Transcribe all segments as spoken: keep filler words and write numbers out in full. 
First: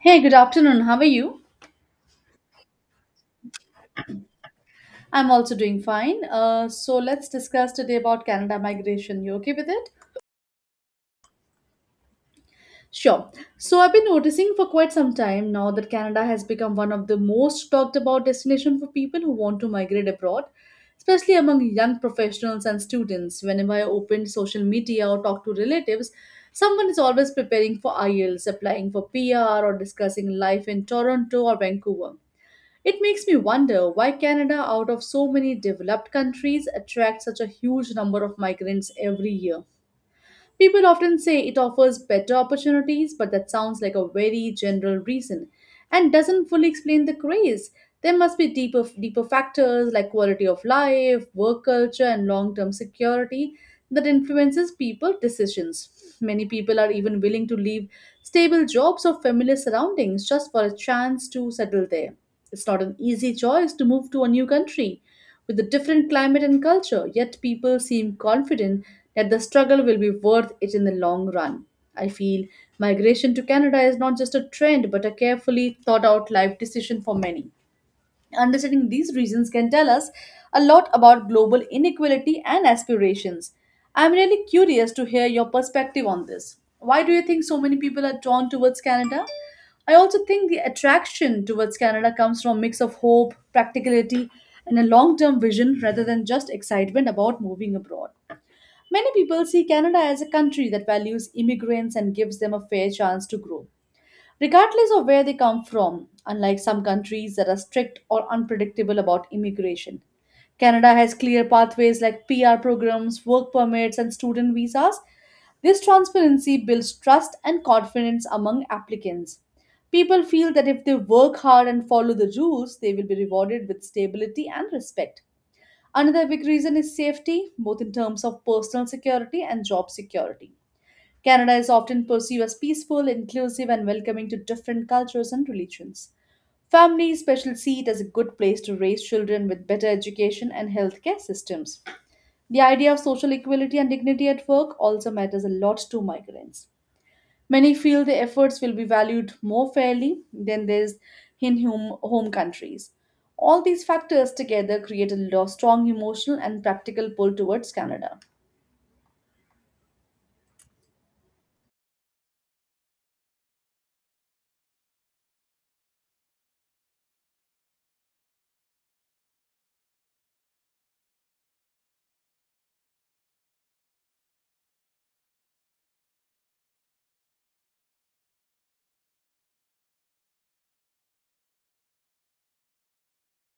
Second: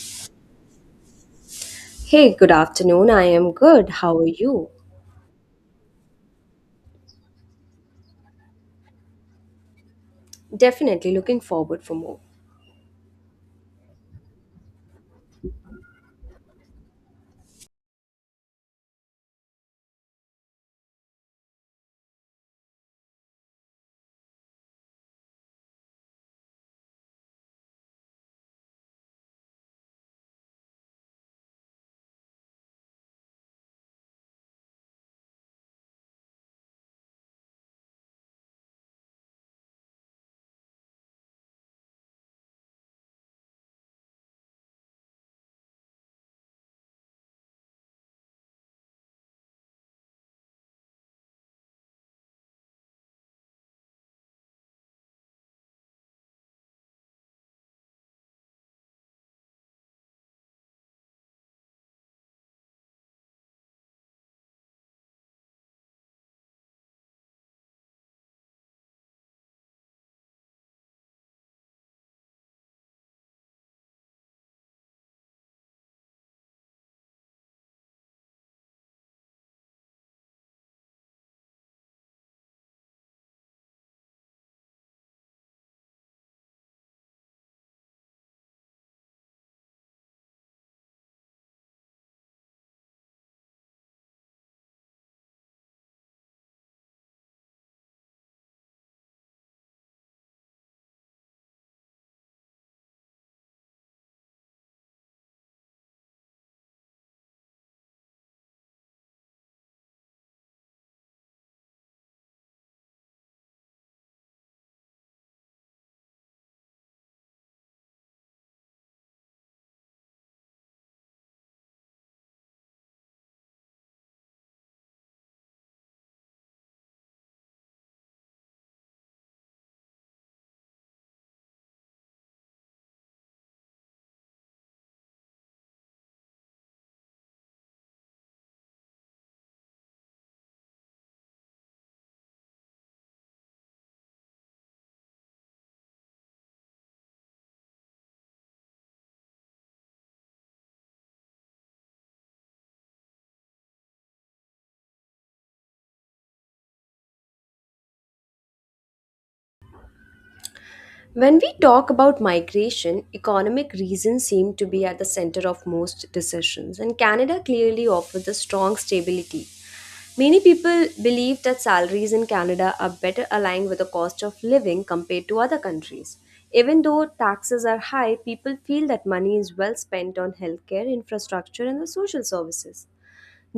Hey, good afternoon. How are you? Hey, good afternoon. I am good. How are you? I'm also doing fine. Uh, so let's discuss today about Canada migration. You okay with it? Definitely looking forward for more. Sure. So I've been noticing for quite some time now that Canada has become one of the most talked about destination for people who want to migrate abroad, especially among young professionals and students. Whenever I open social media or talk to relatives, someone is always preparing for IELTS, applying for P R, or discussing life in Toronto or Vancouver. It makes me wonder why Canada, out of so many developed countries, attracts such a huge number of migrants every year. People often say it offers better opportunities, but that sounds like a very general reason and doesn't fully explain the craze. There must be deeper, deeper factors like quality of life, work culture, and long term security that influences people's decisions. Many people are even willing to leave stable jobs or familiar surroundings just for a chance to settle there. It's not an easy choice to move to a new country with a different climate and culture, yet people seem confident that the struggle will be worth it in the long run. I feel migration to Canada is not just a trend but a carefully thought out life decision for many. Understanding these reasons can tell us a lot about global inequality and aspirations. I'm really curious to hear your perspective on this. Why do you think so many people are drawn towards Canada? I also think the attraction towards Canada comes from a mix of hope, practicality, and a long term vision rather than just excitement about moving abroad. Many people see Canada as a country that values immigrants and gives them a fair chance to grow regardless of where they come from, unlike some countries that are strict or unpredictable about immigration. Canada has clear pathways like P R programs, work permits, and student visas. This transparency builds trust and confidence among applicants. People feel that if they work hard and follow the rules, they will be rewarded with stability and respect. Another big reason is safety, both in terms of personal security and job security. Canada is often perceived as peaceful, inclusive, and welcoming to different cultures and religions. Families especially see it as a good place to raise children with better education and healthcare systems. The idea of social equality and dignity at work also matters a lot to migrants. Many feel their efforts will be valued more fairly than theirs in home, home countries. All these factors together create a lo- strong emotional and practical pull towards Canada. When we talk about migration, economic reasons seem to be at the center of most decisions, and Canada clearly offers a strong stability. Many people believe that salaries in Canada are better aligned with the cost of living compared to other countries. Even though taxes are high, people feel that money is well spent on healthcare, infrastructure, and the social services.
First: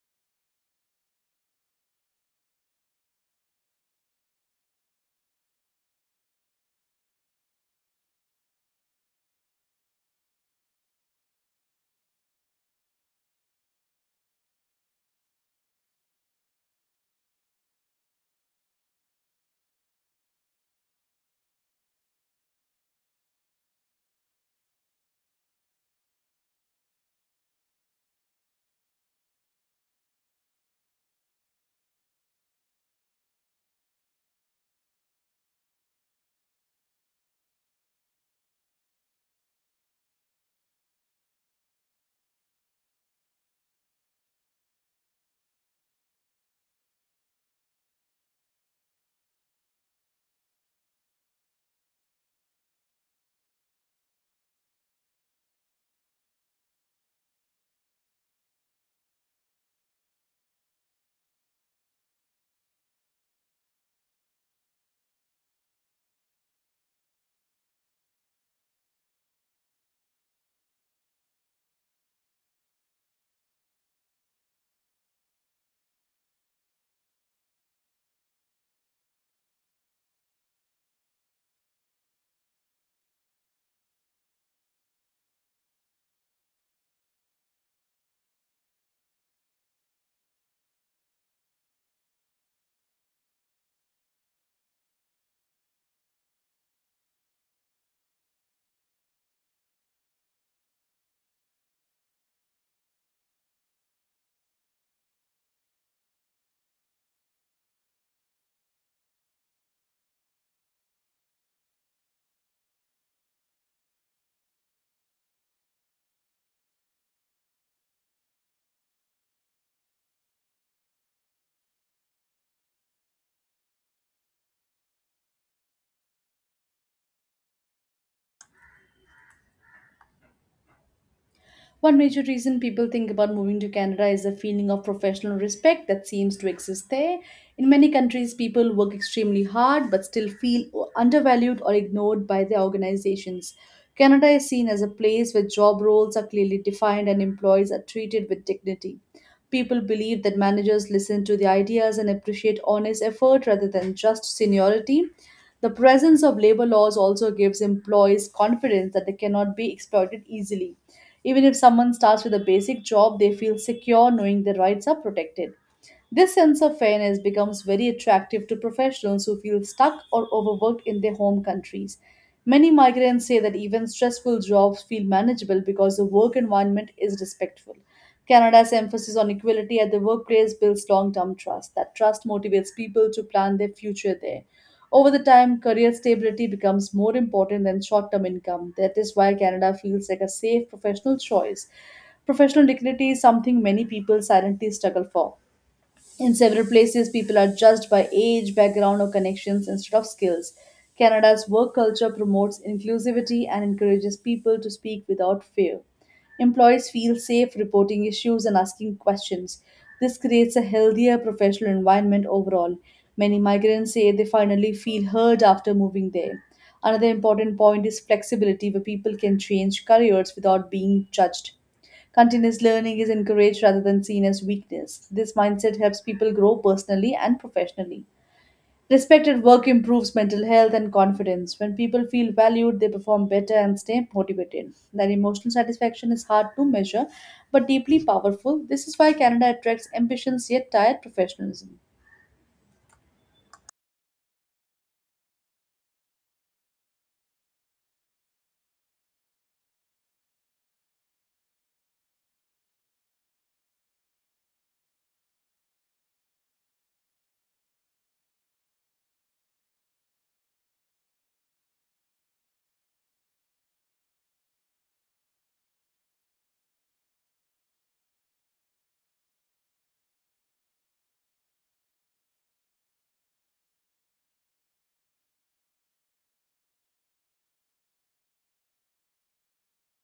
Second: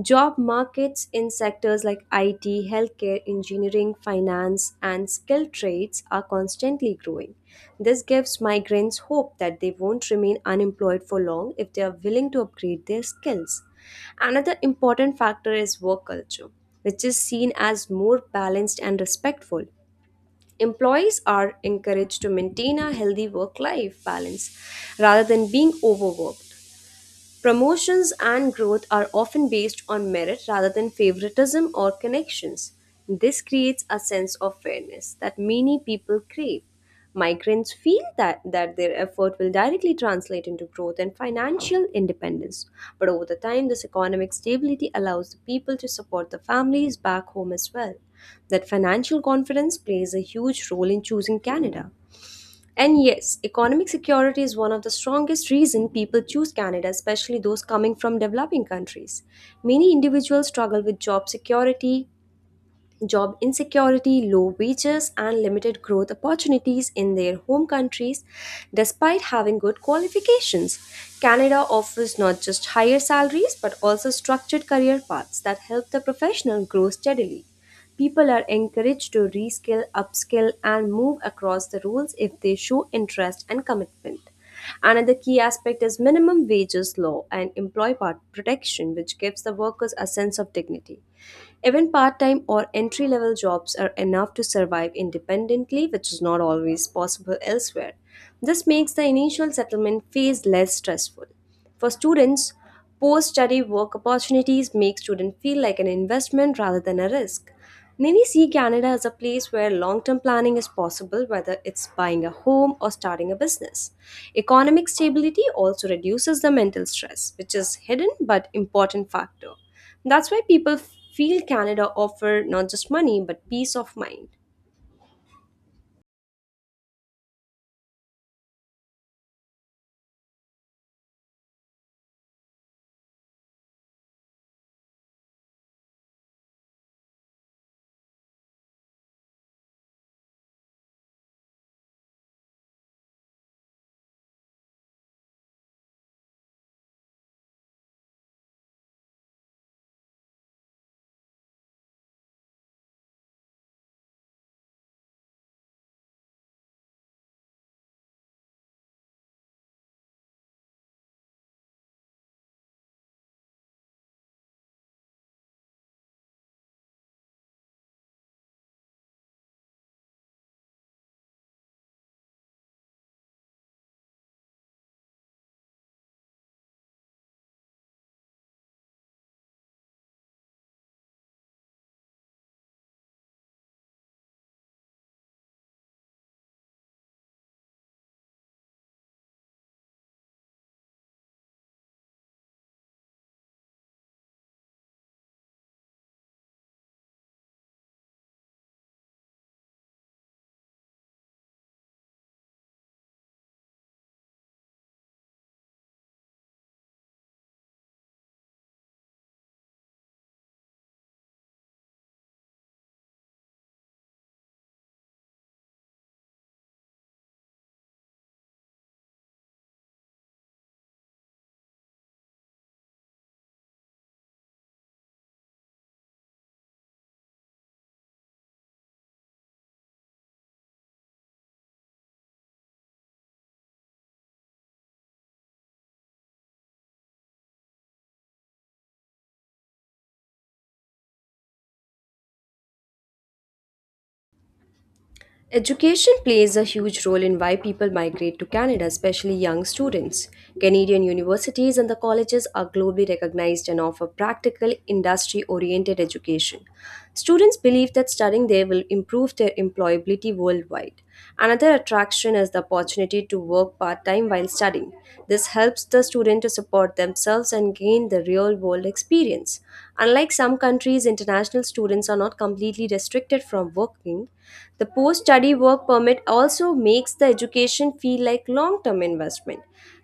Job markets in sectors like I T, healthcare, engineering, finance, and skilled trades are constantly growing. This gives migrants hope that they won't remain unemployed for long if they are willing to upgrade their skills. Another important factor is work culture, which is seen as more balanced and respectful. Employees are encouraged to maintain a healthy work life balance rather than being overworked. Promotions and growth are often based on merit rather than favoritism or connections. This creates a sense of fairness that many people crave. Migrants feel that, that their effort will directly translate into growth and financial independence. But over the time, this economic stability allows the people to support the families back home as well. That financial confidence plays a huge role in choosing Canada. And yes, economic security is one of the strongest reasons people choose Canada, especially those coming from developing countries. Many individuals struggle with job security, job insecurity, low wages, and limited growth opportunities in their home countries, despite having good qualifications. Canada offers not just higher salaries but also structured career paths that help the professional grow steadily. People are encouraged to reskill, upskill, and move across the roles if they show interest and commitment. Another key aspect is minimum wages law and employee part protection, which gives the workers a sense of dignity. Even part time or entry level jobs are enough to survive independently, which is not always possible elsewhere. This makes the initial settlement phase less stressful. For students, post study work opportunities make students feel like an investment rather than a risk. Many see Canada as a place where long term planning is possible, whether it's buying a home or starting a business. Economic stability also reduces the mental stress, which is hidden but important factor. That's why people feel Canada offer not just money but peace of mind. One major reason people think about moving to Canada is the feeling of professional respect that seems to exist there. In many countries, people work extremely hard but still feel undervalued or ignored by their organizations. Canada is seen as a place where job roles are clearly defined and employees are treated with dignity. People believe that managers listen to the ideas and appreciate honest effort rather than just seniority. The presence of labor laws also gives employees confidence that they cannot be exploited easily. Even if someone starts with a basic job, they feel secure knowing their rights are protected. This sense of fairness becomes very attractive to professionals who feel stuck or overworked in their home countries. Many migrants say that even stressful jobs feel manageable because the work environment is respectful. Canada's emphasis on equality at the workplace builds long term trust. That trust motivates people to plan their future there. Over the time, career stability becomes more important than short term income. That is why Canada feels like a safe professional choice. Professional dignity is something many people silently struggle for. In several places, people are judged by age, background, or connections instead of skills. Canada's work culture promotes inclusivity and encourages people to speak without fear. Employees feel safe reporting issues and asking questions. This creates a healthier professional environment overall. Many migrants say they finally feel heard after moving there. Another important point is flexibility, where people can change careers without being judged. Continuous learning is encouraged rather than seen as weakness. This mindset helps people grow personally and professionally. Respect at work improves mental health and confidence. When people feel valued, they perform better and stay motivated. That emotional satisfaction is hard to measure but deeply powerful. This is why Canada attracts ambitious yet tired professionalism. Education plays a huge role in why people migrate to Canada, especially young students. Canadian universities and the colleges are globally recognized and offer practical, industry oriented education. Students believe that studying there will improve their employability worldwide. Another attraction is the opportunity to work part time while studying. This helps the student to support themselves and gain the real world experience. Unlike some countries, international students are not completely restricted from working the post study work permit also makes the education feel like long term investment.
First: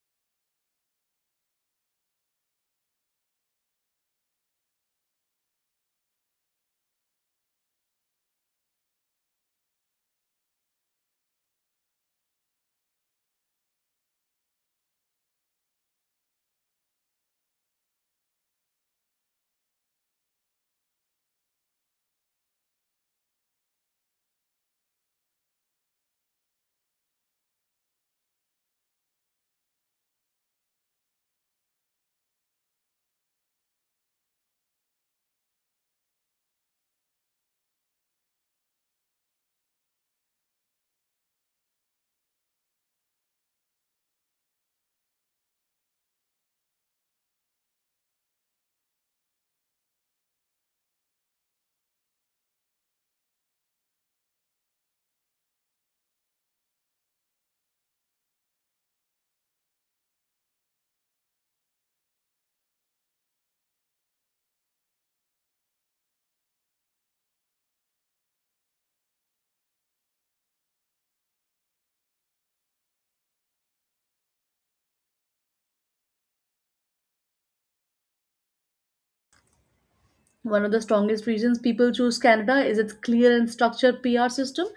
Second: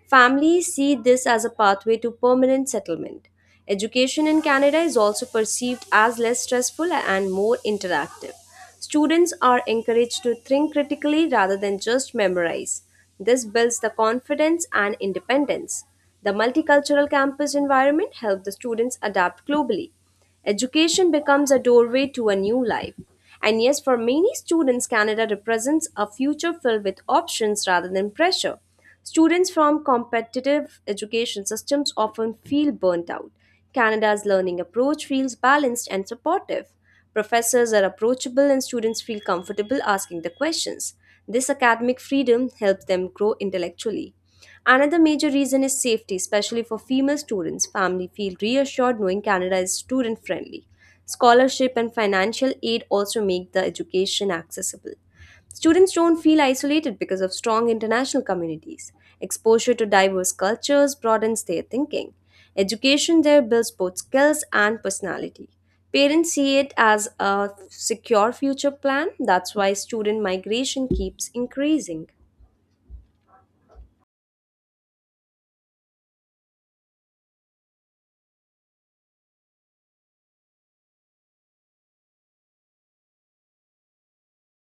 Families see this as a pathway to permanent settlement. Education in Canada is also perceived as less stressful and more interactive. Students are encouraged to think critically rather than just memorize. This builds the confidence and independence. The multicultural campus environment helps the students adapt globally. Education becomes a doorway to a new life. And yes, for many students, Canada represents a future filled with options rather than pressure. Students from competitive education systems often feel burnt out. Canada's learning approach feels balanced and supportive. Professors are approachable, and students feel comfortable asking the questions. This academic freedom helps them grow intellectually. Another major reason is safety, especially for female students. Families feel reassured knowing Canada is student friendly. Scholarship and financial aid also make the education accessible. Students don't feel isolated because of strong international communities. Exposure to diverse cultures broadens their thinking. Education there builds both skills and personality. Parents see it as a secure future plan. That's why student migration keeps increasing. One of the strongest reasons people choose Canada is its clear and structured P R system.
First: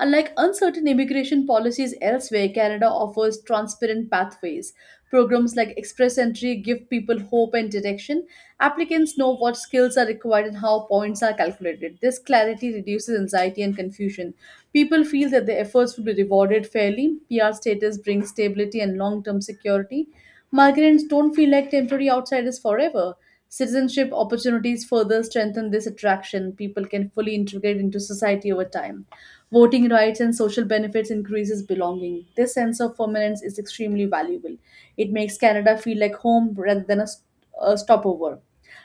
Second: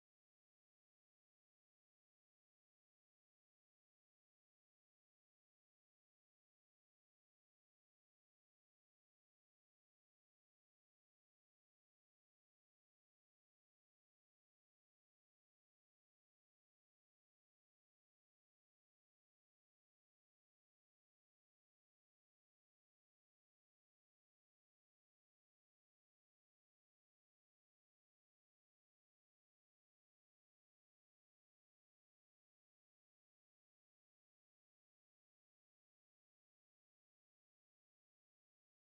Unlike uncertain immigration policies elsewhere, Canada offers transparent pathways. Programs like Express Entry give people hope and direction. Applicants know what skills are required and how points are calculated. This clarity reduces anxiety and confusion. People feel that their efforts will be rewarded fairly. P R status brings stability and long term security. Migrants don't feel like temporary outsiders forever. Citizenship opportunities further strengthen this attraction. People can fully integrate into society over time. Voting rights and social benefits increases belonging. This sense of permanence is extremely valuable. It makes Canada feel like home rather than a, st- a stopover.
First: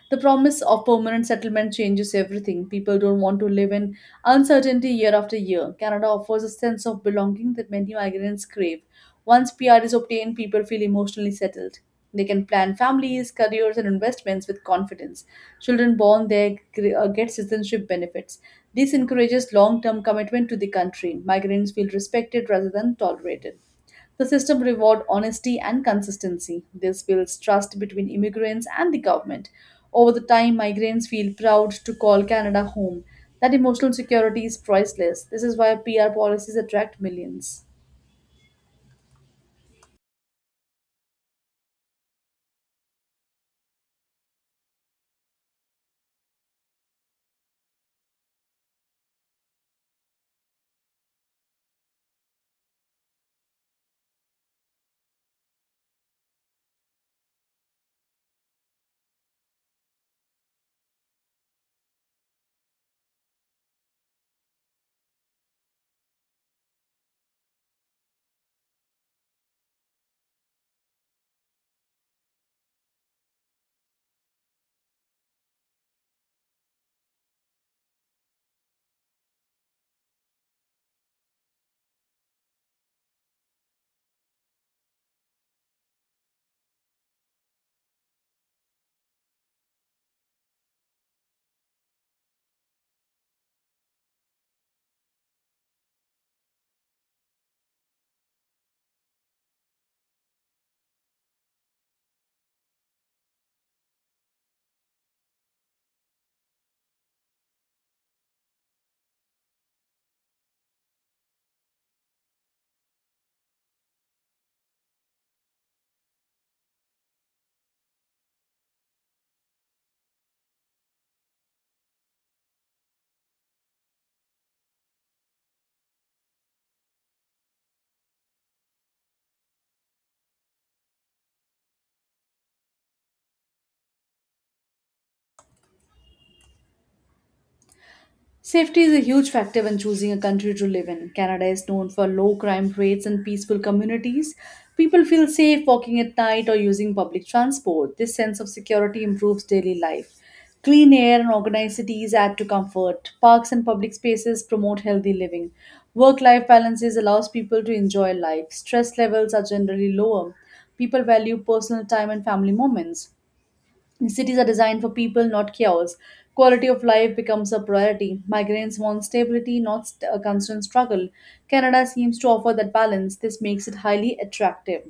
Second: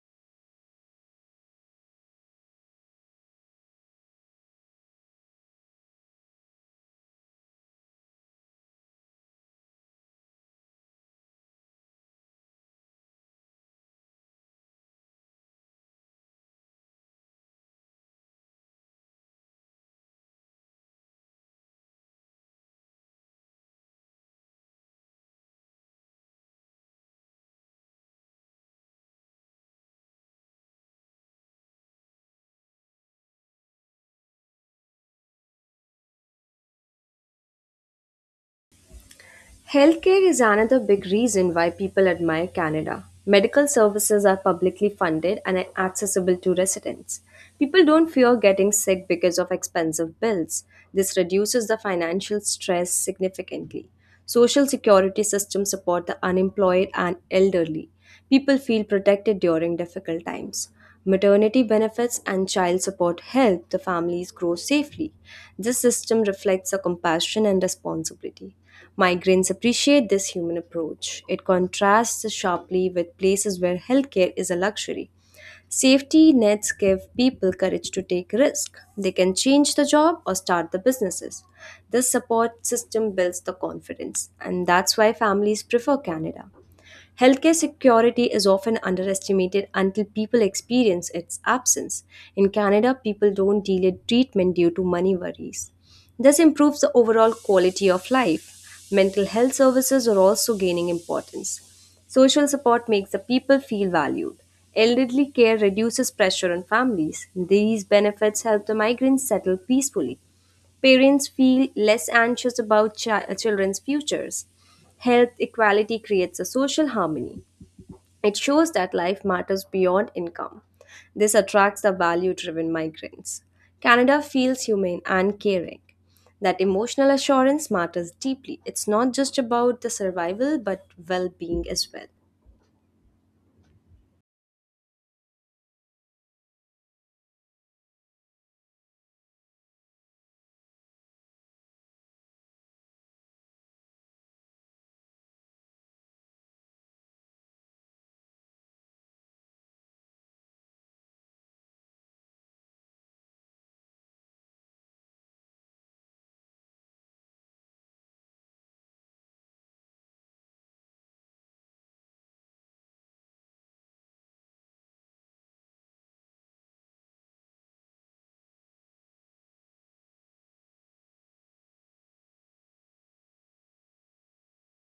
The promise of permanent settlement changes everything. People don't want to live in uncertainty year after year. Canada offers a sense of belonging that many migrants crave. Once P R is obtained, people feel emotionally settled. They can plan families, careers, and investments with confidence. Children born there gr- uh, get citizenship benefits. This encourages long term commitment to the country. Migrants feel respected rather than tolerated. The system reward honesty and consistency. This builds trust between immigrants and the government. Over the time, migrants feel proud to call Canada home. That emotional security is priceless. This is why P R policies attract millions. Healthcare is another big reason why people admire Canada. Medical services are publicly funded and are accessible to residents. People don't fear getting sick because of expensive bills. This reduces the financial stress significantly. Social security systems support the unemployed and elderly. People feel protected during difficult times. Maternity benefits and child support help the families grow safely. This system reflects a compassion and responsibility. Migrants appreciate this human approach. It contrasts sharply with places where healthcare is a luxury. Safety nets give people courage to take risk. They can change the job or start the businesses. This support system builds the confidence, and that's why families prefer Canada. Healthcare security is often underestimated until people experience its absence. In Canada, people don't delay treatment due to money worries. This improves the overall quality of life. Mental health services are also gaining importance. Social support makes the people feel valued. Elderly care reduces pressure on families. These benefits help the migrants settle peacefully. Parents feel less anxious about chi- uh, children's futures. Health equality creates a social harmony. It shows that life matters beyond income. This attracts the value driven migrants. Canada feels humane and caring. That emotional assurance matters deeply. It's not just about the survival but well being as well. Safety is a huge factor when choosing a country to live in. Canada is known for low crime rates and peaceful communities. People feel safe walking at night or using public transport. This sense of security improves daily life. Clean air and organized cities add to comfort. Parks and public spaces promote healthy living. Work life balances allows people to enjoy life. Stress levels are generally lower. People value personal time and family moments. Cities are designed for people, not chaos. Quality of life becomes a priority. Migrants want stability, not st- a constant struggle. Canada seems to offer that balance. This makes it highly attractive.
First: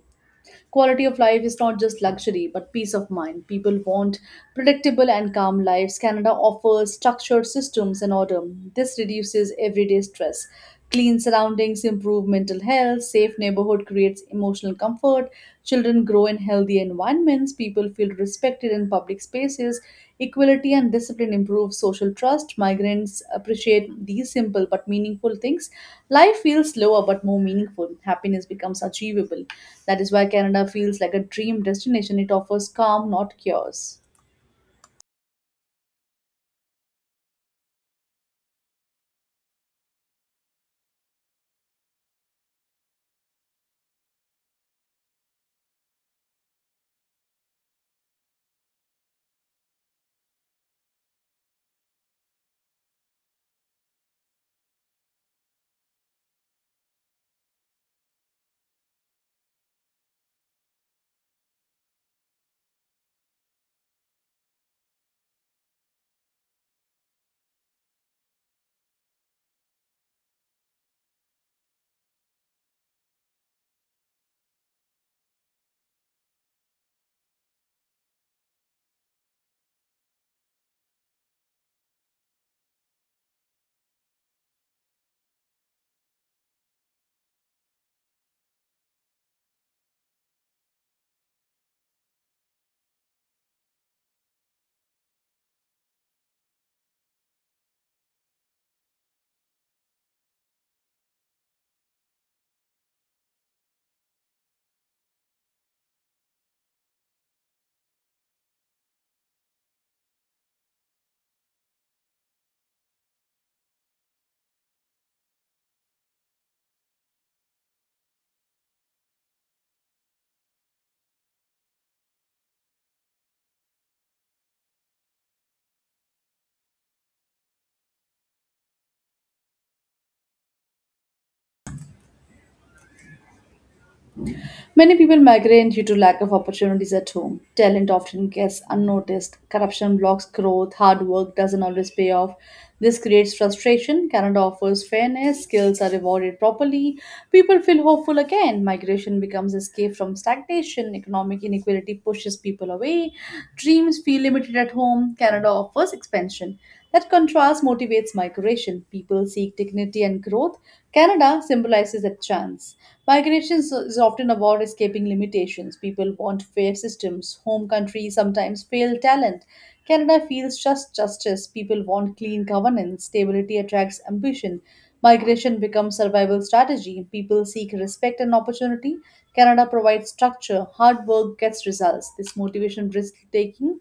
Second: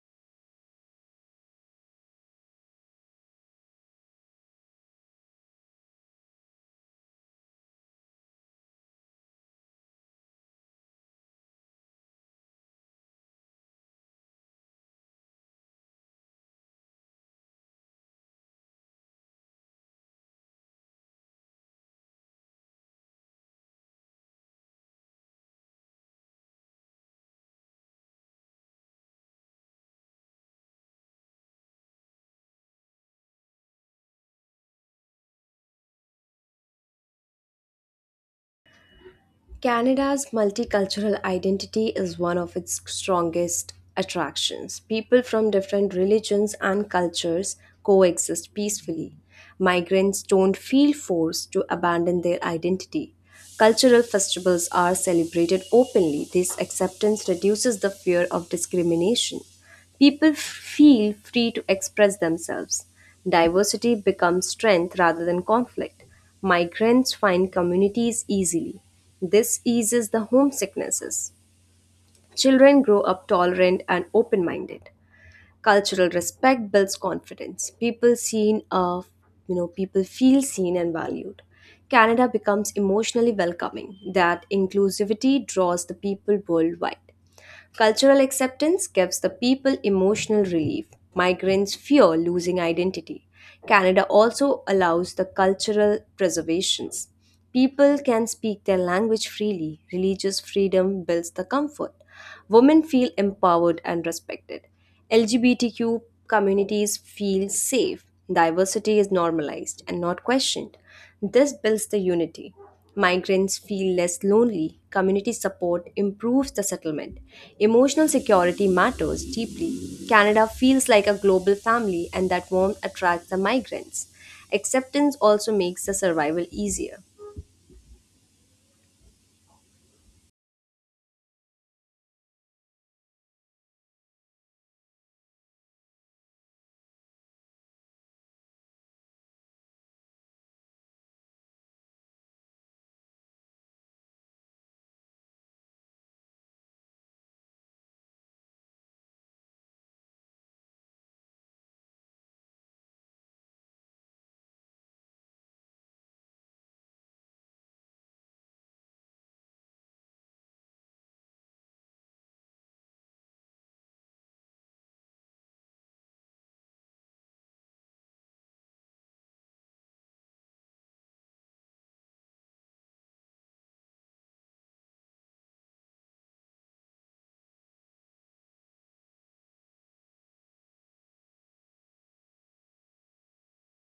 Quality of life is not just luxury, but peace of mind. People want predictable and calm lives. Canada offers structured systems and order. This reduces everyday stress. Clean surroundings improve mental health. Safe neighborhood creates emotional comfort. Children grow in healthy environments. People feel respected in public spaces. Equality and discipline improve social trust. Migrants appreciate these simple but meaningful things. Life feels slower but more meaningful. Happiness becomes achievable. That is why Canada feels like a dream destination. It offers calm, not cures. Canada's multicultural identity is one of its strongest attractions. People from different religions and cultures coexist peacefully. Migrants don't feel forced to abandon their identity. Cultural festivals are celebrated openly. This acceptance reduces the fear of discrimination. People f- feel free to express themselves. Diversity becomes strength rather than conflict. Migrants find communities easily. This eases the homesicknesses. Children grow up tolerant and open minded. Cultural respect builds confidence. People seen uh, you know people feel seen and valued. Canada becomes emotionally welcoming. That inclusivity draws the people worldwide. Cultural acceptance gives the people emotional relief. Migrants fear losing identity. Canada also allows the cultural preservations. People can speak their language freely. Religious freedom builds the comfort. Women feel empowered and respected. L G B T Q communities feel safe. Diversity is normalized and not questioned. This builds the unity. Migrants feel less lonely, community support improves the settlement. Emotional security matters deeply. Canada feels like a global family, and that warmth attracts the migrants. Acceptance also makes the survival easier. Many people migrate due to lack of opportunities at home. Talent often gets unnoticed. Corruption blocks growth. Hard work doesn't always pay off. This creates frustration. Canada offers fairness. Skills are rewarded properly. People feel hopeful again. Migration becomes escape from stagnation. Economic inequality pushes people away. Dreams feel limited at home. Canada offers expansion. That contrast motivates migration. People seek dignity and growth. Canada symbolizes a chance. Migration is is often about escaping limitations. People want fair systems. Home countries sometimes fail talent. Canada feels just justice. People want clean governance. Stability attracts ambition. Migration becomes survival strategy. People seek respect and opportunity. Canada provides structure. Hard work gets results. This motivation risk taking.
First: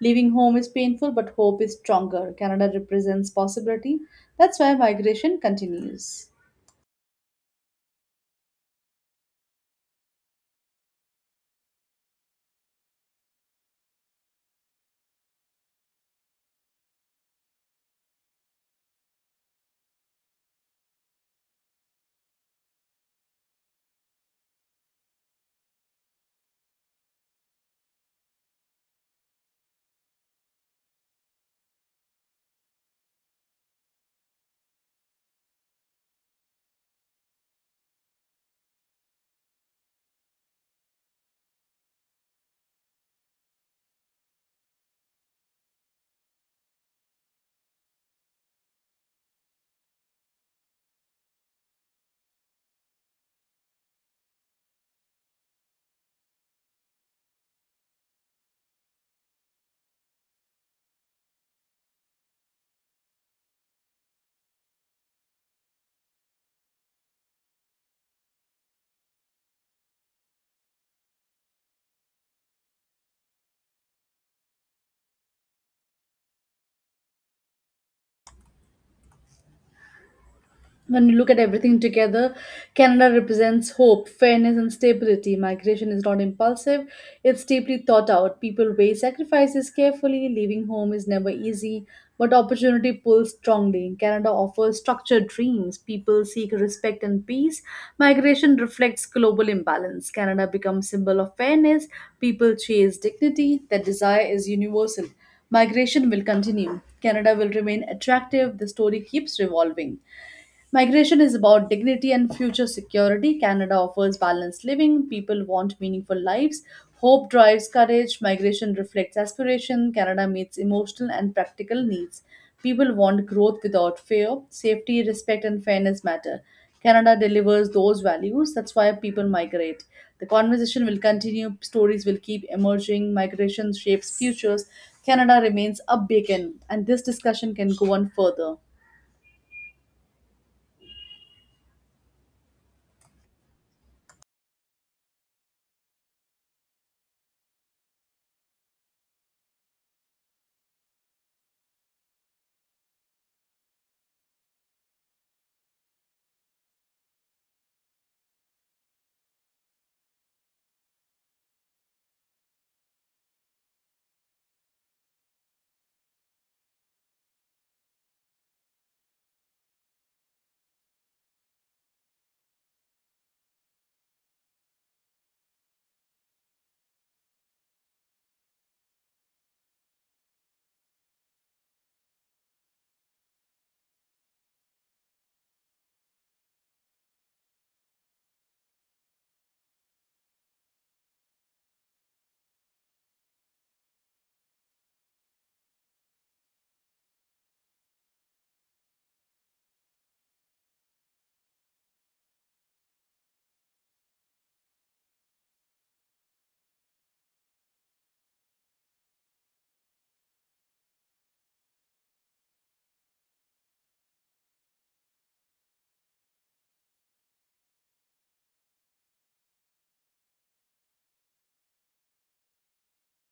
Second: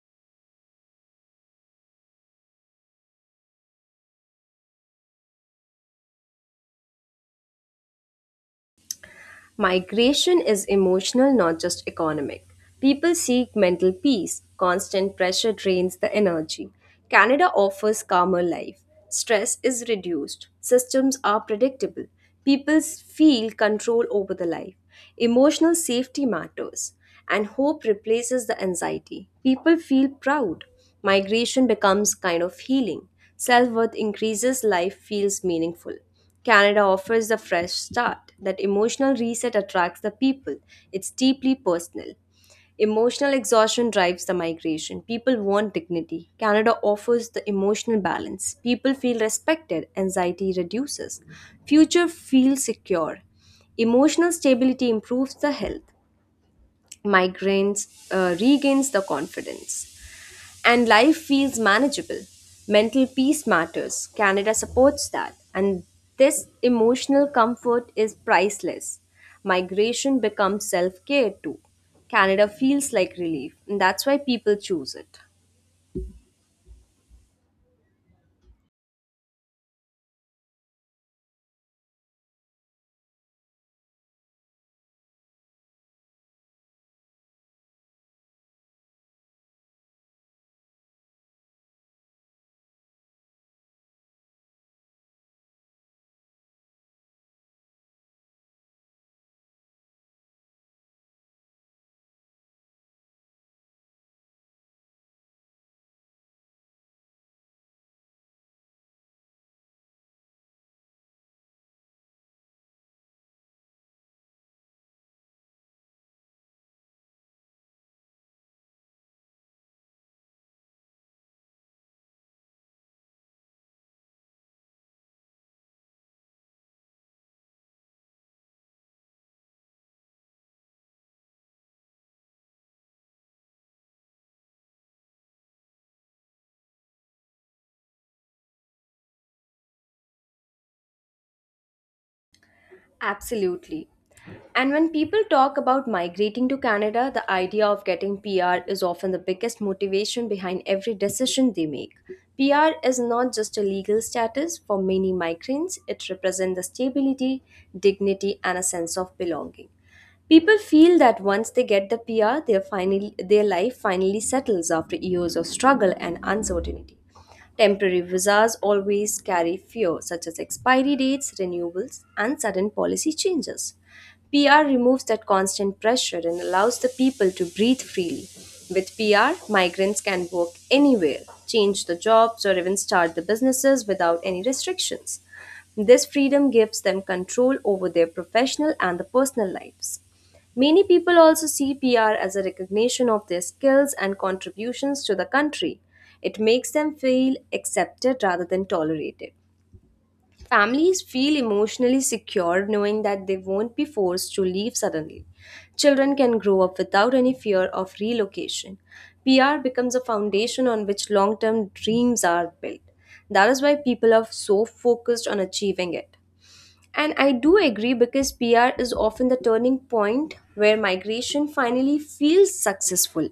Leaving home is painful, but hope is stronger. Canada represents possibility. That's why migration continues. Migration is emotional, not just economic. People seek mental peace. Constant pressure drains the energy. Canada offers calmer life. Stress is reduced. Systems are predictable. People s- feel control over the life. Emotional safety matters. And hope replaces the anxiety. People feel proud. Migration becomes kind of healing. Self worth increases, life feels meaningful. Canada offers a fresh start. That emotional reset attracts the people. It's deeply personal. Emotional exhaustion drives the migration. People want dignity. Canada offers the emotional balance. People feel respected. Anxiety reduces. Future feels secure. Emotional stability improves the health. Migraines uh, regains the confidence and life feels manageable. Mental peace matters. Canada supports that, and this emotional comfort is priceless. Migration becomes self care too. Canada feels like relief, and that's why people choose it. When you look at everything together, Canada represents hope, fairness, and stability. Migration is not impulsive, it's deeply thought out. People weigh sacrifices carefully, leaving home is never easy, but opportunity pulls strongly. Canada offers structured dreams, people seek respect and peace. Migration reflects global imbalance. Canada becomes symbol of fairness, people chase dignity, that desire is universal. Migration will continue. Canada will remain attractive, the story keeps revolving. Migration is about dignity and future security. Canada offers balanced living. People want meaningful lives. Hope drives courage. Migration reflects aspiration. Canada meets emotional and practical needs. People want growth without fear. Safety, respect, and fairness matter. Canada delivers those values. That's why people migrate. The conversation will continue. Stories will keep emerging. Migration shapes futures. Canada remains a beacon, and this discussion can go on further. Absolutely. And when people talk about migrating to Canada, the idea of getting P R is often the biggest motivation behind every decision they make. P R is not just a legal status for many migrants, it represents the stability, dignity, and a sense of belonging. People feel that once they get the P R, their, finally, their life finally settles after years of struggle and uncertainty. Temporary visas always carry fear, such as expiry dates, renewals, and sudden policy changes. P R removes that constant pressure and allows the people to breathe freely. With P R, migrants can work anywhere, change the jobs, or even start the businesses without any restrictions. This freedom gives them control over their professional and the personal lives. Many people also see P R as a recognition of their skills and contributions to the country. It makes them feel accepted rather than tolerated. Families feel emotionally secure knowing that they won't be forced to leave suddenly. Children can grow up without any fear of relocation. P R becomes a foundation on which long term dreams are built. That is why people are so focused on achieving it. And I do agree because P R is often the turning point where migration finally feels successful.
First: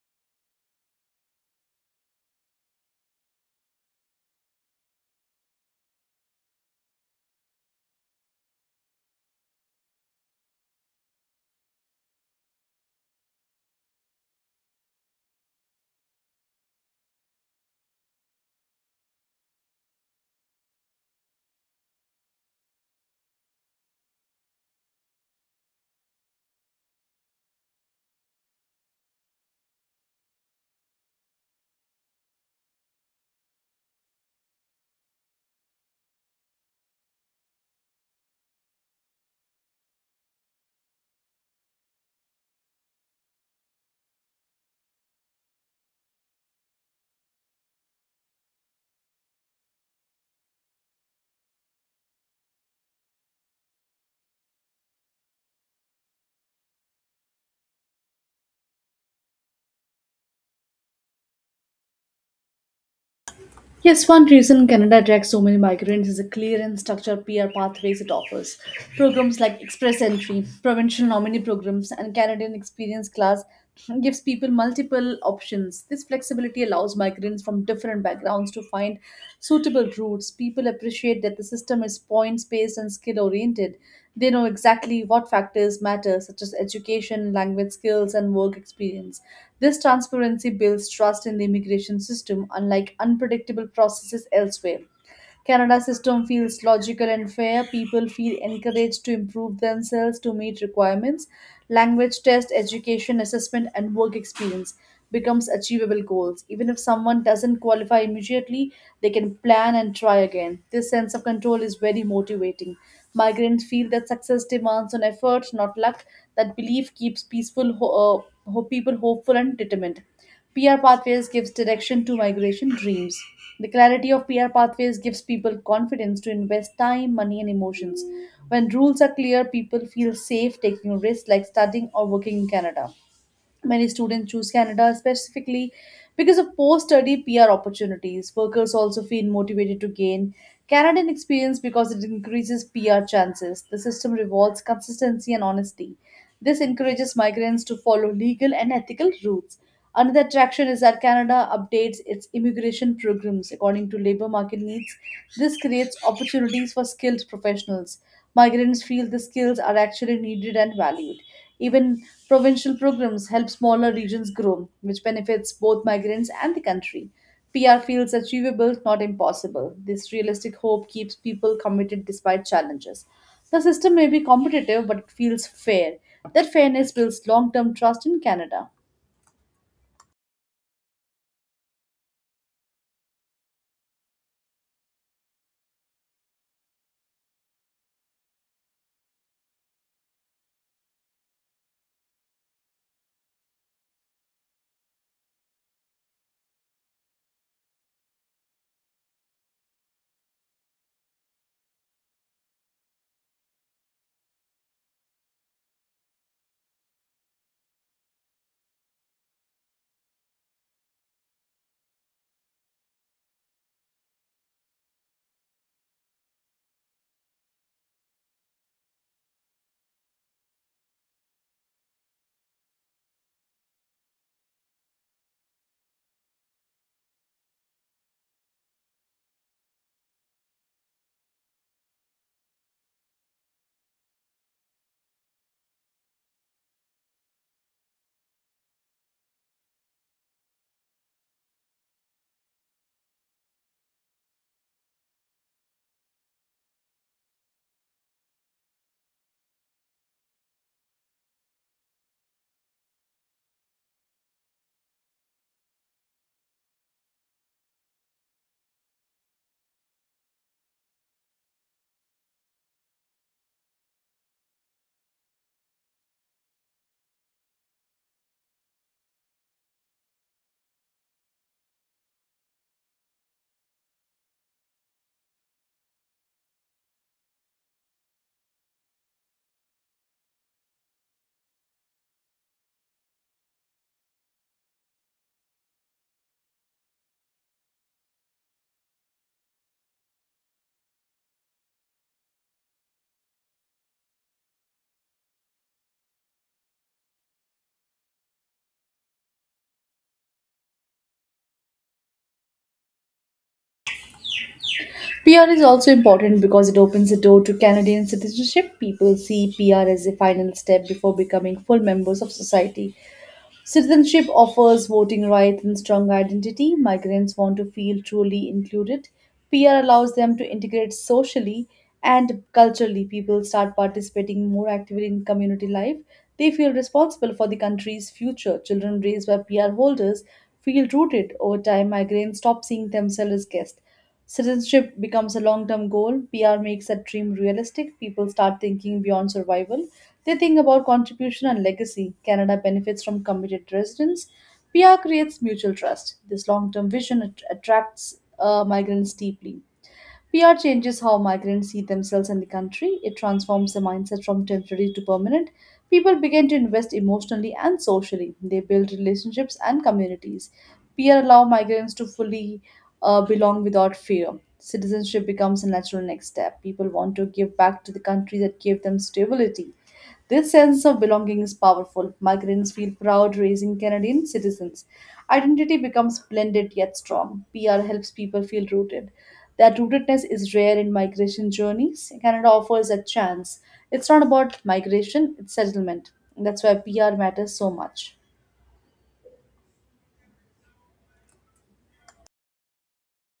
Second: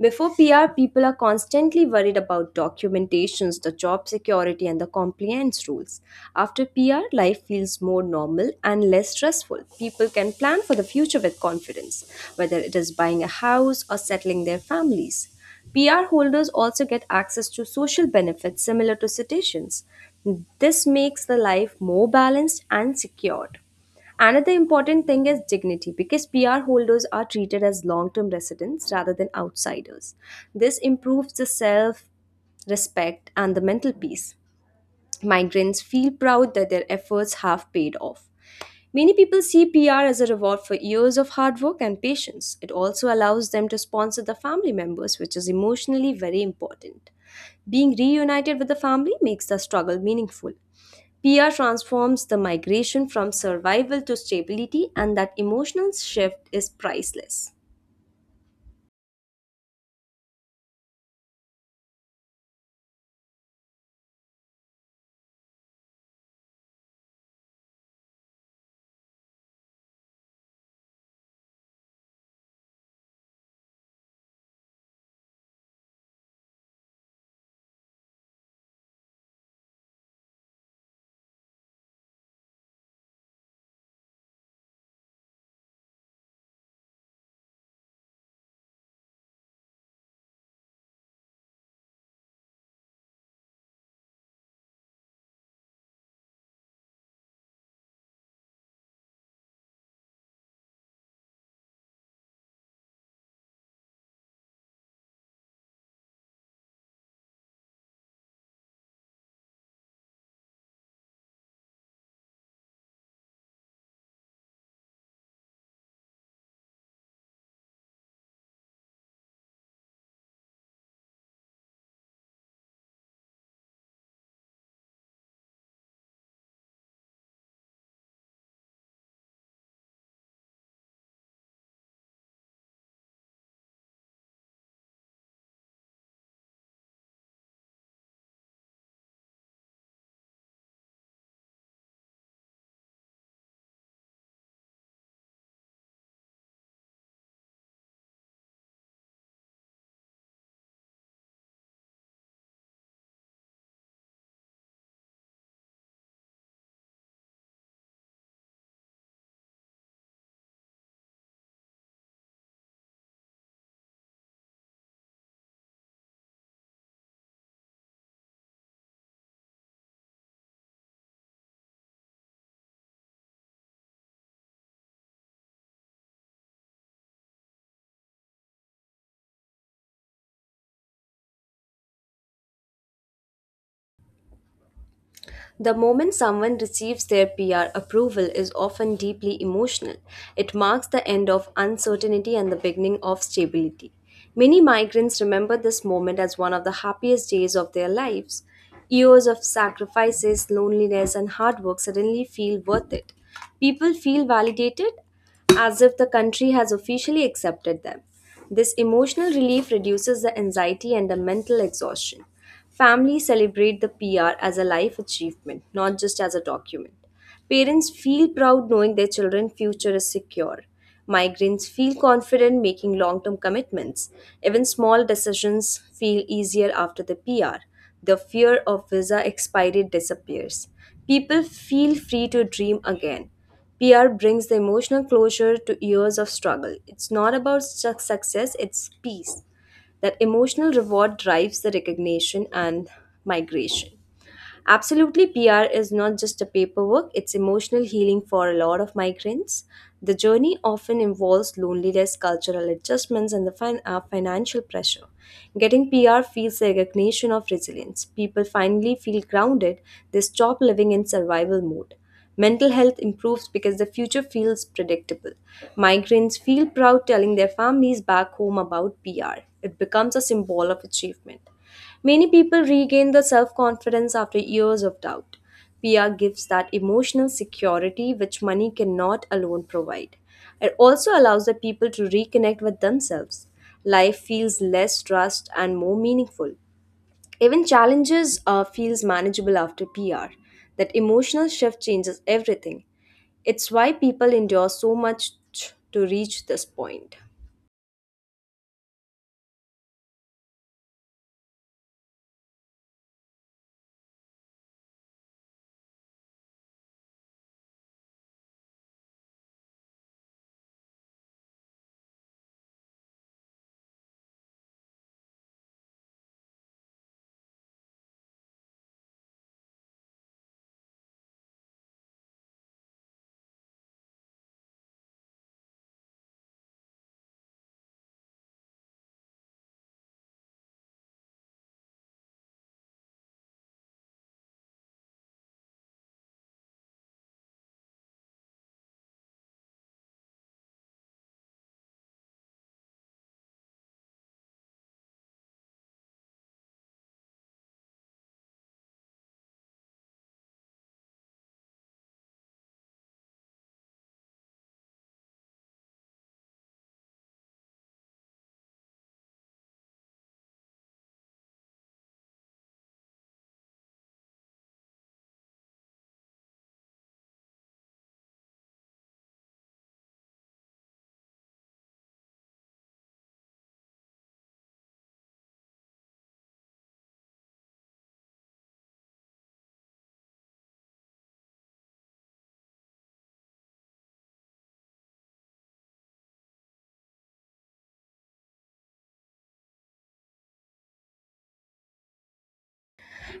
Before P R, people are constantly worried about documentations, the job security, and the compliance rules. After P R, life feels more normal and less stressful. People can plan for the future with confidence, whether it is buying a house or settling their families. P R holders also get access to social benefits similar to citizens. This makes the life more balanced and secured. Another important thing is dignity because P R holders are treated as long term residents rather than outsiders. This improves the self respect and the mental peace. Migrants feel proud that their efforts have paid off. Many people see P R as a reward for years of hard work and patience. It also allows them to sponsor the family members, which is emotionally very important. Being reunited with the family makes the struggle meaningful. P R transforms the migration from survival to stability, and that emotional shift is priceless. Yes, one reason Canada attracts so many migrants is the clear and structured peer pathways it offers. Programs like Express Entry, Provincial Nominee Programs, and Canadian Experience Class gives people multiple options. This flexibility allows migrants from different backgrounds to find suitable routes. People appreciate that the system is points based and skill oriented, they know exactly what factors matter, such as education, language skills, and work experience. This transparency builds trust in the immigration system, unlike unpredictable processes elsewhere. Canada's system feels logical and fair. People feel encouraged to improve themselves to meet requirements. Language test, education, assessment, and work experience becomes achievable goals. Even if someone doesn't qualify immediately, they can plan and try again. This sense of control is very motivating. Migrants feel that success demands on effort, not luck. That belief keeps peaceful ho- uh, ho- people hopeful and determined. P R pathways gives direction to migration dreams. The clarity of P R pathways gives people confidence to invest time, money, and emotions. When rules are clear, people feel safe taking risks like studying or working in Canada. Many students choose Canada specifically because of post study P R opportunities. Workers also feel motivated to gain Canadian experience because it increases P R chances. The system rewards consistency and honesty. This encourages migrants to follow legal and ethical routes. Another attraction is that Canada updates its immigration programs according to labor market needs. This creates opportunities for skilled professionals. Migrants feel the skills are actually needed and valued. Even provincial programs help smaller regions grow, which benefits both migrants and the country. P R feels achievable, not impossible. This realistic hope keeps people committed despite challenges. The system may be competitive, but it feels fair. That fairness builds long term trust in Canada. The moment someone receives their P R approval is often deeply emotional. It marks the end of uncertainty and the beginning of stability. Many migrants remember this moment as one of the happiest days of their lives. Years of sacrifices, loneliness, and hard work suddenly feel worth it. People feel validated as if the country has officially accepted them. This emotional relief reduces the anxiety and the mental exhaustion. Families celebrate the P R as a life achievement, not just as a document. Parents feel proud knowing their children's future is secure. Migrants feel confident making long term commitments. Even small decisions feel easier after the P R. The fear of visa expiry disappears. People feel free to dream again. P R brings the emotional closure to years of struggle. It's not about su- success, it's peace that emotional reward drives the recognition and migration. Absolutely, P R is not just a paperwork, it's emotional healing for a lot of migrants. The journey often involves loneliness, cultural adjustments, and the fin- uh, financial pressure. Getting P R feels a recognition of resilience. People finally feel grounded, they stop living in survival mode. Mental health improves because the future feels predictable. Migrants feel proud telling their families back home about P R. It becomes a symbol of achievement. Many people regain the self confidence after years of doubt. P R gives that emotional security which money cannot alone provide. It also allows the people to reconnect with themselves. Life feels less stressed and more meaningful. Even challenges uh, feels manageable after P R. That emotional shift changes everything. It's why people endure so much to reach this point. P R is also important because it opens the door to Canadian citizenship. People see P R as a final step before becoming full members of society. Citizenship offers voting rights and strong identity. Migrants want to feel truly included. P R allows them to integrate socially and culturally. People start participating more actively in community life. They feel responsible for the country's future. Children raised by P R holders feel rooted over time. Migrants stop seeing themselves as guests. Citizenship becomes a long term goal. P R makes that dream realistic. People start thinking beyond survival. They think about contribution and legacy. Canada benefits from committed residents. P R creates mutual trust. This long term vision att- attracts uh, migrants deeply. P R changes how migrants see themselves in the country. It transforms the mindset from temporary to permanent. People begin to invest emotionally and socially. They build relationships and communities. P R allow migrants to fully uh, belong without fear. Citizenship becomes a natural next step. People want to give back to the country that gave them stability. This sense of belonging is powerful. Migrants feel proud raising Canadian citizens. Identity becomes blended yet strong. P R helps people feel rooted. That rootedness is rare in migration journeys. Canada offers a chance. It's not about migration, it's settlement. That's why P R matters so much.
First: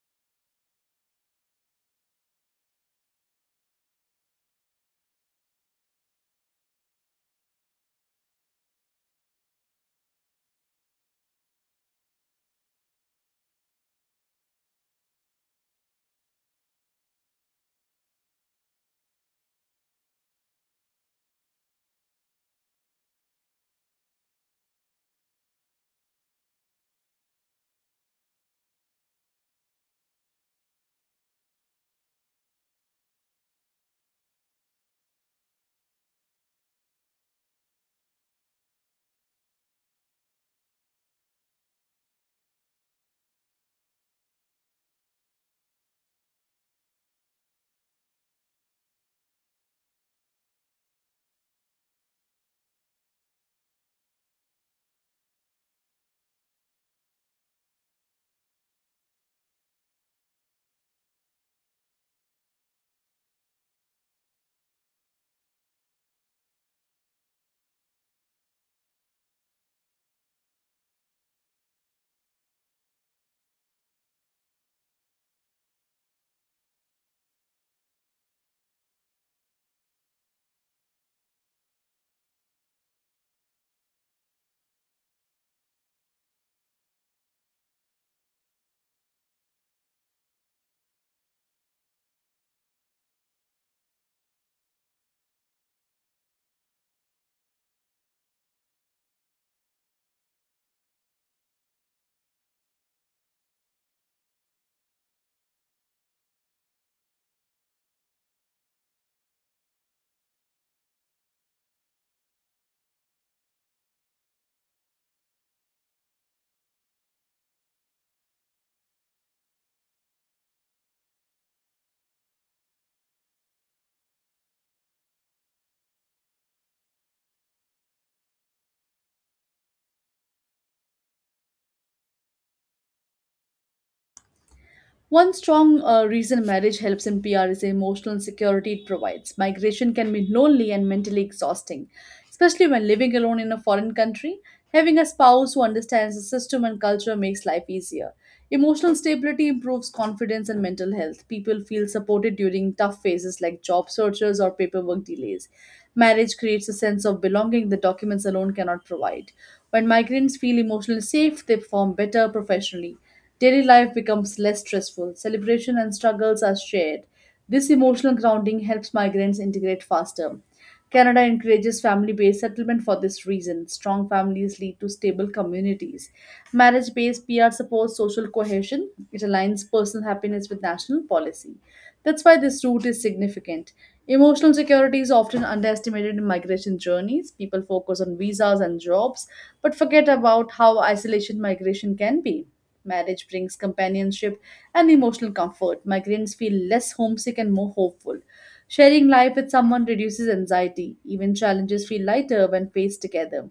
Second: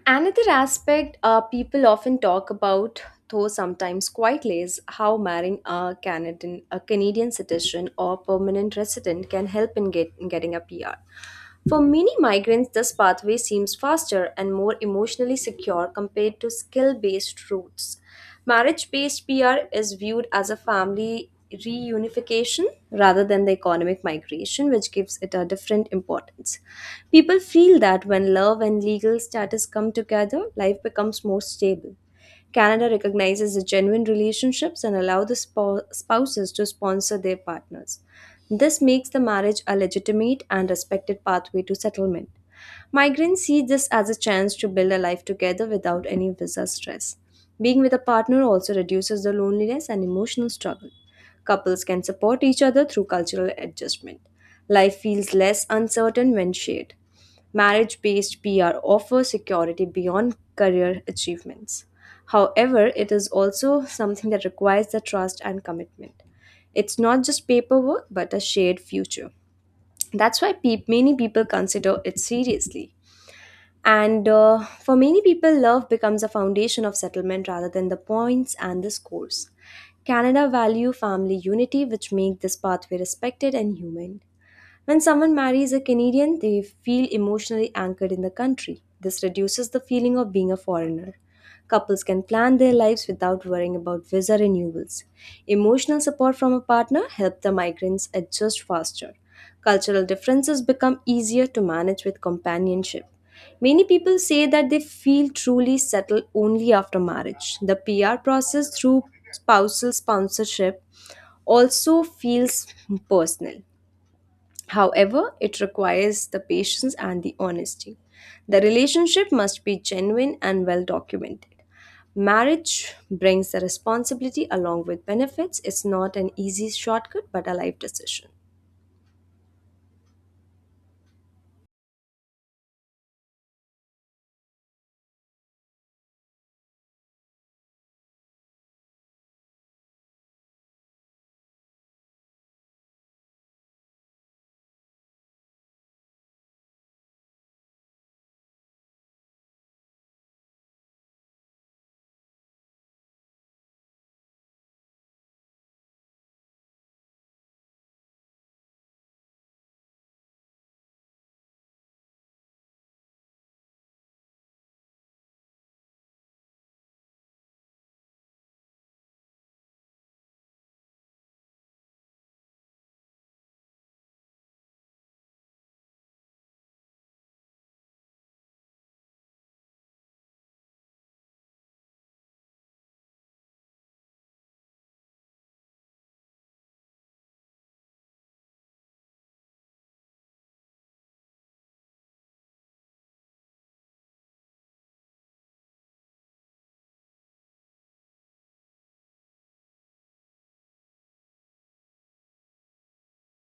Another aspect uh, people often talk about, though sometimes quietly, is how marrying a Canadian, a Canadian citizen or permanent resident can help in, get, in getting a P R. For many migrants, this pathway seems faster and more emotionally secure compared to skill based routes. Marriage based P R is viewed as a family reunification rather than the economic migration, which gives it a different importance. People feel that when love and legal status come together, life becomes more stable. Canada recognizes the genuine relationships and allow the spou- spouses to sponsor their partners. This makes the marriage a legitimate and respected pathway to settlement. Migrants see this as a chance to build a life together without any visa stress. Being with a partner also reduces the loneliness and emotional struggle. Couples can support each other through cultural adjustment. Life feels less uncertain when shared. Marriage based P R offers security beyond career achievements. However, it is also something that requires the trust and commitment. It's not just paperwork, but a shared future. That's why pe- many people consider it seriously. And uh, for many people, love becomes a foundation of settlement rather than the points and the scores. Canada value family unity, which make this pathway respected and human. When someone marries a Canadian, they feel emotionally anchored in the country. This reduces the feeling of being a foreigner. Couples can plan their lives without worrying about visa renewals. Emotional support from a partner helps the migrants adjust faster. Cultural differences become easier to manage with companionship. Many people say that they feel truly settled only after marriage. The P R process through spousal sponsorship also feels personal. However, it requires the patience and the honesty. The relationship must be genuine and well documented. Marriage brings the responsibility along with benefits. It's not an easy shortcut, but a life decision. One strong uh, reason marriage helps in P R is the emotional security it provides. Migration can be lonely and mentally exhausting, especially when living alone in a foreign country. Having a spouse who understands the system and culture makes life easier. Emotional stability improves confidence and mental health. People feel supported during tough phases like job searches or paperwork delays. Marriage creates a sense of belonging that documents alone cannot provide. When migrants feel emotionally safe, they perform better professionally. Daily life becomes less stressful. Celebration and struggles are shared. This emotional grounding helps migrants integrate faster. Canada encourages family based settlement for this reason. Strong families lead to stable communities. Marriage based P R supports social cohesion. It aligns personal happiness with national policy. That's why this route is significant. Emotional security is often underestimated in migration journeys. People focus on visas and jobs, but forget about how isolation migration can be. Marriage brings companionship and emotional comfort. Migrants feel less homesick and more hopeful. Sharing life with someone reduces anxiety. Even challenges feel lighter when faced together.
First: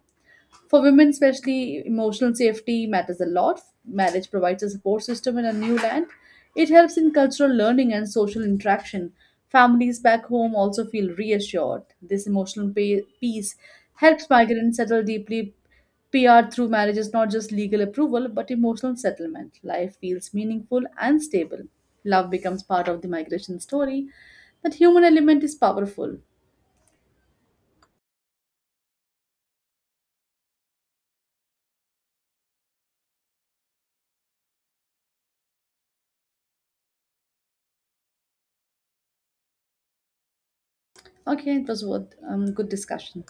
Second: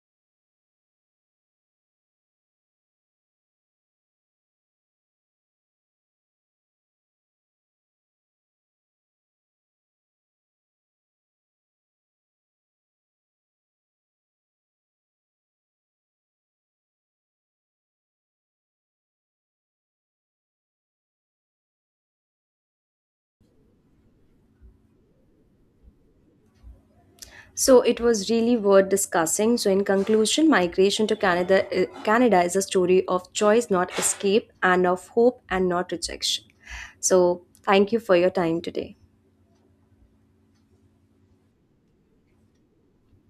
For women, especially, emotional safety matters a lot. Marriage provides a support system in a new land. It helps in cultural learning and social interaction. Families back home also feel reassured. This emotional pa- peace helps migrants settle deeply. P R through marriage is not just legal approval but emotional settlement. Life feels meaningful and stable. Love becomes part of the migration story. That human element is powerful. So it was really worth discussing. So in conclusion, migration to Canada, eh, Canada is a story of choice, not escape, and of hope and not rejection. So thank you for your time today. Okay, it was worth um, good discussion.